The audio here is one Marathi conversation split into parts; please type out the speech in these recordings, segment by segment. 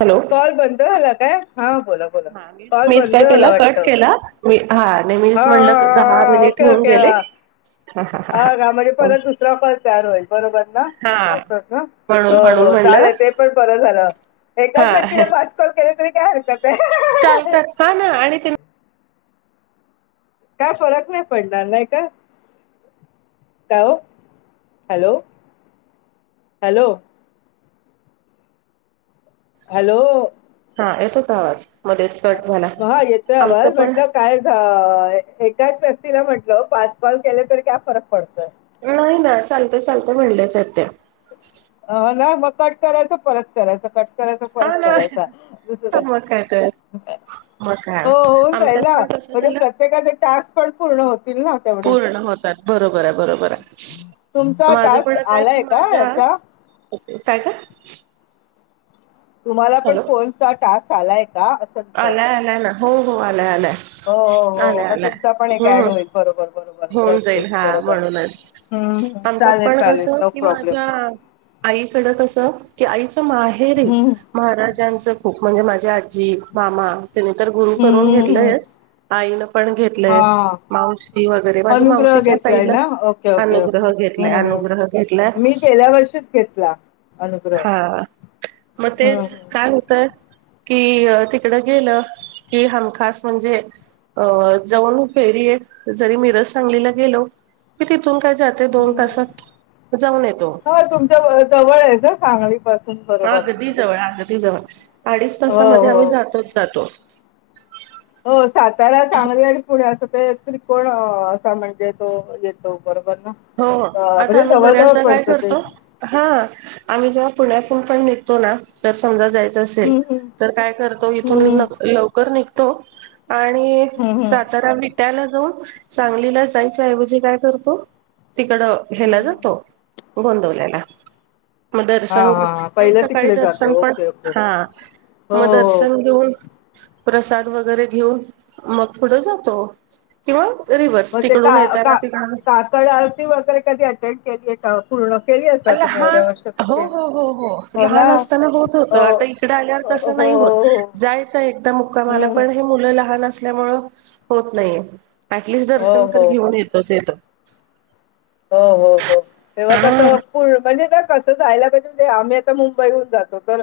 हॅलो कॉल बंद झाला काय हा बोला बोला हा कॉल मीच बंद काय केला झाला वाटत कट केला मी हा हा नेहमीच म्हणलं दहा मिनिट होऊन गेले हा हा हा अ घामध्ये हा परत दुसरा क तयार होयल बरोबर ना हा असंच ना म्हणून हो म्हणून हो म्हणलं चालेल ते पण बर झाल एकाच हा व्यक्तीला पाच कॉल केले तरी काय हरकत आहे चालतात हा ना आणि काय फरक नाही पडणार नाही का काय हॅलो हॅलो हॅलो हा येतो का आवाज मध्येच कट झाला ह येतोय आमचं आवाज पण म्हटलं काय झा एकाच तिला म्हंटलं पास पाॉल केले तर काय फरक पडतंय नाही ना चालतं चालतं म्हणलेच आहेत त्या अ नाही मग कट करायचं परत करायचं. कट करायचं हा परत ना करायचा दुसर तर मग काय तर. मग काय हो होऊन जाई आमच्यात ना पण कसं म्हणजे झालं प्रत्येकाचे टास्क पण पूर्ण होतील ना तेवढेच. पूर्ण होतात बरोबर आहे, बरोबर आहे. तुमचा माझ टास्क पण काय कि आलाय का माझ्या याचा ओके, काय ते? तुम्हाला पण फोनचा टास्क आलाय? का असं आलाय, विचारते आलाय ना, हो, हो आलाय, आलाय. हो, हो, हो आलाय मग आलाय तुमचा पण एक ऍड हम्म होईल बरोबर. बरोबर येस होऊन येस जाईल हा बरोबर म्हणूनच हम्म हम्म. आमच्यात चालेल पण चालेल कसं नो कि प्रॉब्लेम माझ्या आईकड कसं की आईच्या माहेरी हम्म महाराजांचं खूप म्हणजे माझी आजी, मामा त्यांनी तर गुरु हम्म करून हम्म हम्म घेतलंयच. आईनं पण घेतलंय. हा मावशी वगैरे माझ्या मावशी अनुग्रह त्या घेतलाय साईडला ना ओके ओके अनुग्रह घेतलाय, हम्म अनुग्रह घेतलाय. तिथंच घेतला अनुग्रह. हा मग हम्म तेच काय हम्म होतय कि तिकडं गेलं कि हमखास म्हणजे अ जाऊन फेरी आहे जरी मिरज सांगलीला गेलो तिथं तून काय जाते दोन हम्म तासात जाऊन येतो. हा तुमच्या जवळ आहे का सांगली पासून बरोबर अगदी जवळ हाय, अगदी जवळ. अडीच हो तासामध्ये हो आम्ही जातोच जातो. हो साताारा सांगली आणि कुणी अस ते त्रिकोण असा म्हणजे तो येतो बरोबर ना हो अ, आता म्हणजे आम्ही जवळ जवळ बऱ्याचदा काय पडतं ते करतो, हा आम्ही जेव्हा पुण्यातून पण निघतो ना तर समजा जायच असे हम्म हम्म तर काय करतो इथून हम्म हम्म लवकर निघतो आणि हम्म हम्म हम्म, सातारा विट्याला जाऊन सांगलीला जायच्याऐवजी काय करतो तिकड हेला हम्म. जातो गोंदवल्याला. मग हा दर्शन हा हा. आणि पहिलं सकाळी तिकडे दर्शन जातो पण ओके ओके हा हो मग हो दर्शन घेऊन प्रसाद वगैरे घेऊन मग पुढं जातो. किंवा रिव्हर्स मग ते तिकडून का, येताना का, तिकडून काकड आरती वगैरे कधी अटेंड केलीये का पूर्ण? केली असा तुम्ही लहान एवढ्या वर्षात हो, केली हो, हो, हो लहान असताना होत हो होतं. आता इकडे आल्यावर हो तसं हो नाही नाही हो होतं जायचं एकदा मुक्कामाला, हं, हं. पण हे मुलं लहान अस ल्यामुळ होत नाहीे. अऍटलिस्ट हो, दर्शन तर हो, हो. घेऊन येतोच येतो. हो, हो, हो. तेव्हा हा कसं होय म्हणजे ना कसं जायला म्हणजे आम्ही आता मुंबईहून जातो तर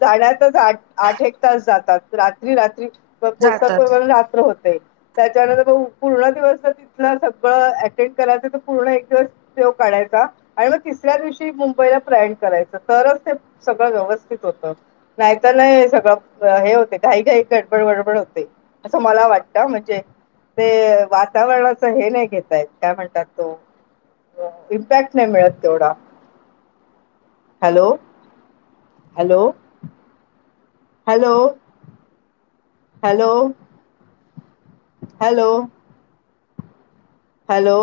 जाण्याचा जा आठ एक तास जातात. रात्री रात्री जातात. पोहचेपर्यंत रात्र होते. त्याच्यानंतर पूर्ण दिवस तर तिथलं सगळं अटेंड करायचं, तर पूर्ण एक दिवस तो काढायचा आणि मग तिसऱ्या दिवशी मुंबईला प्रयाण करायचं, तरच ते सगळं व्यवस्थित होत. नाही तर नाही सगळं हे होते काही काही गडबड गडबड होते, असं मला वाटतं. का म्हणजे ते वातावरणाचं हे नाही घेतायेत, काय म्हणतात तो इम्पॅक्ट नाही मिळत तेवढा. Hello, hello. Hello. Hello. Hello. Hello.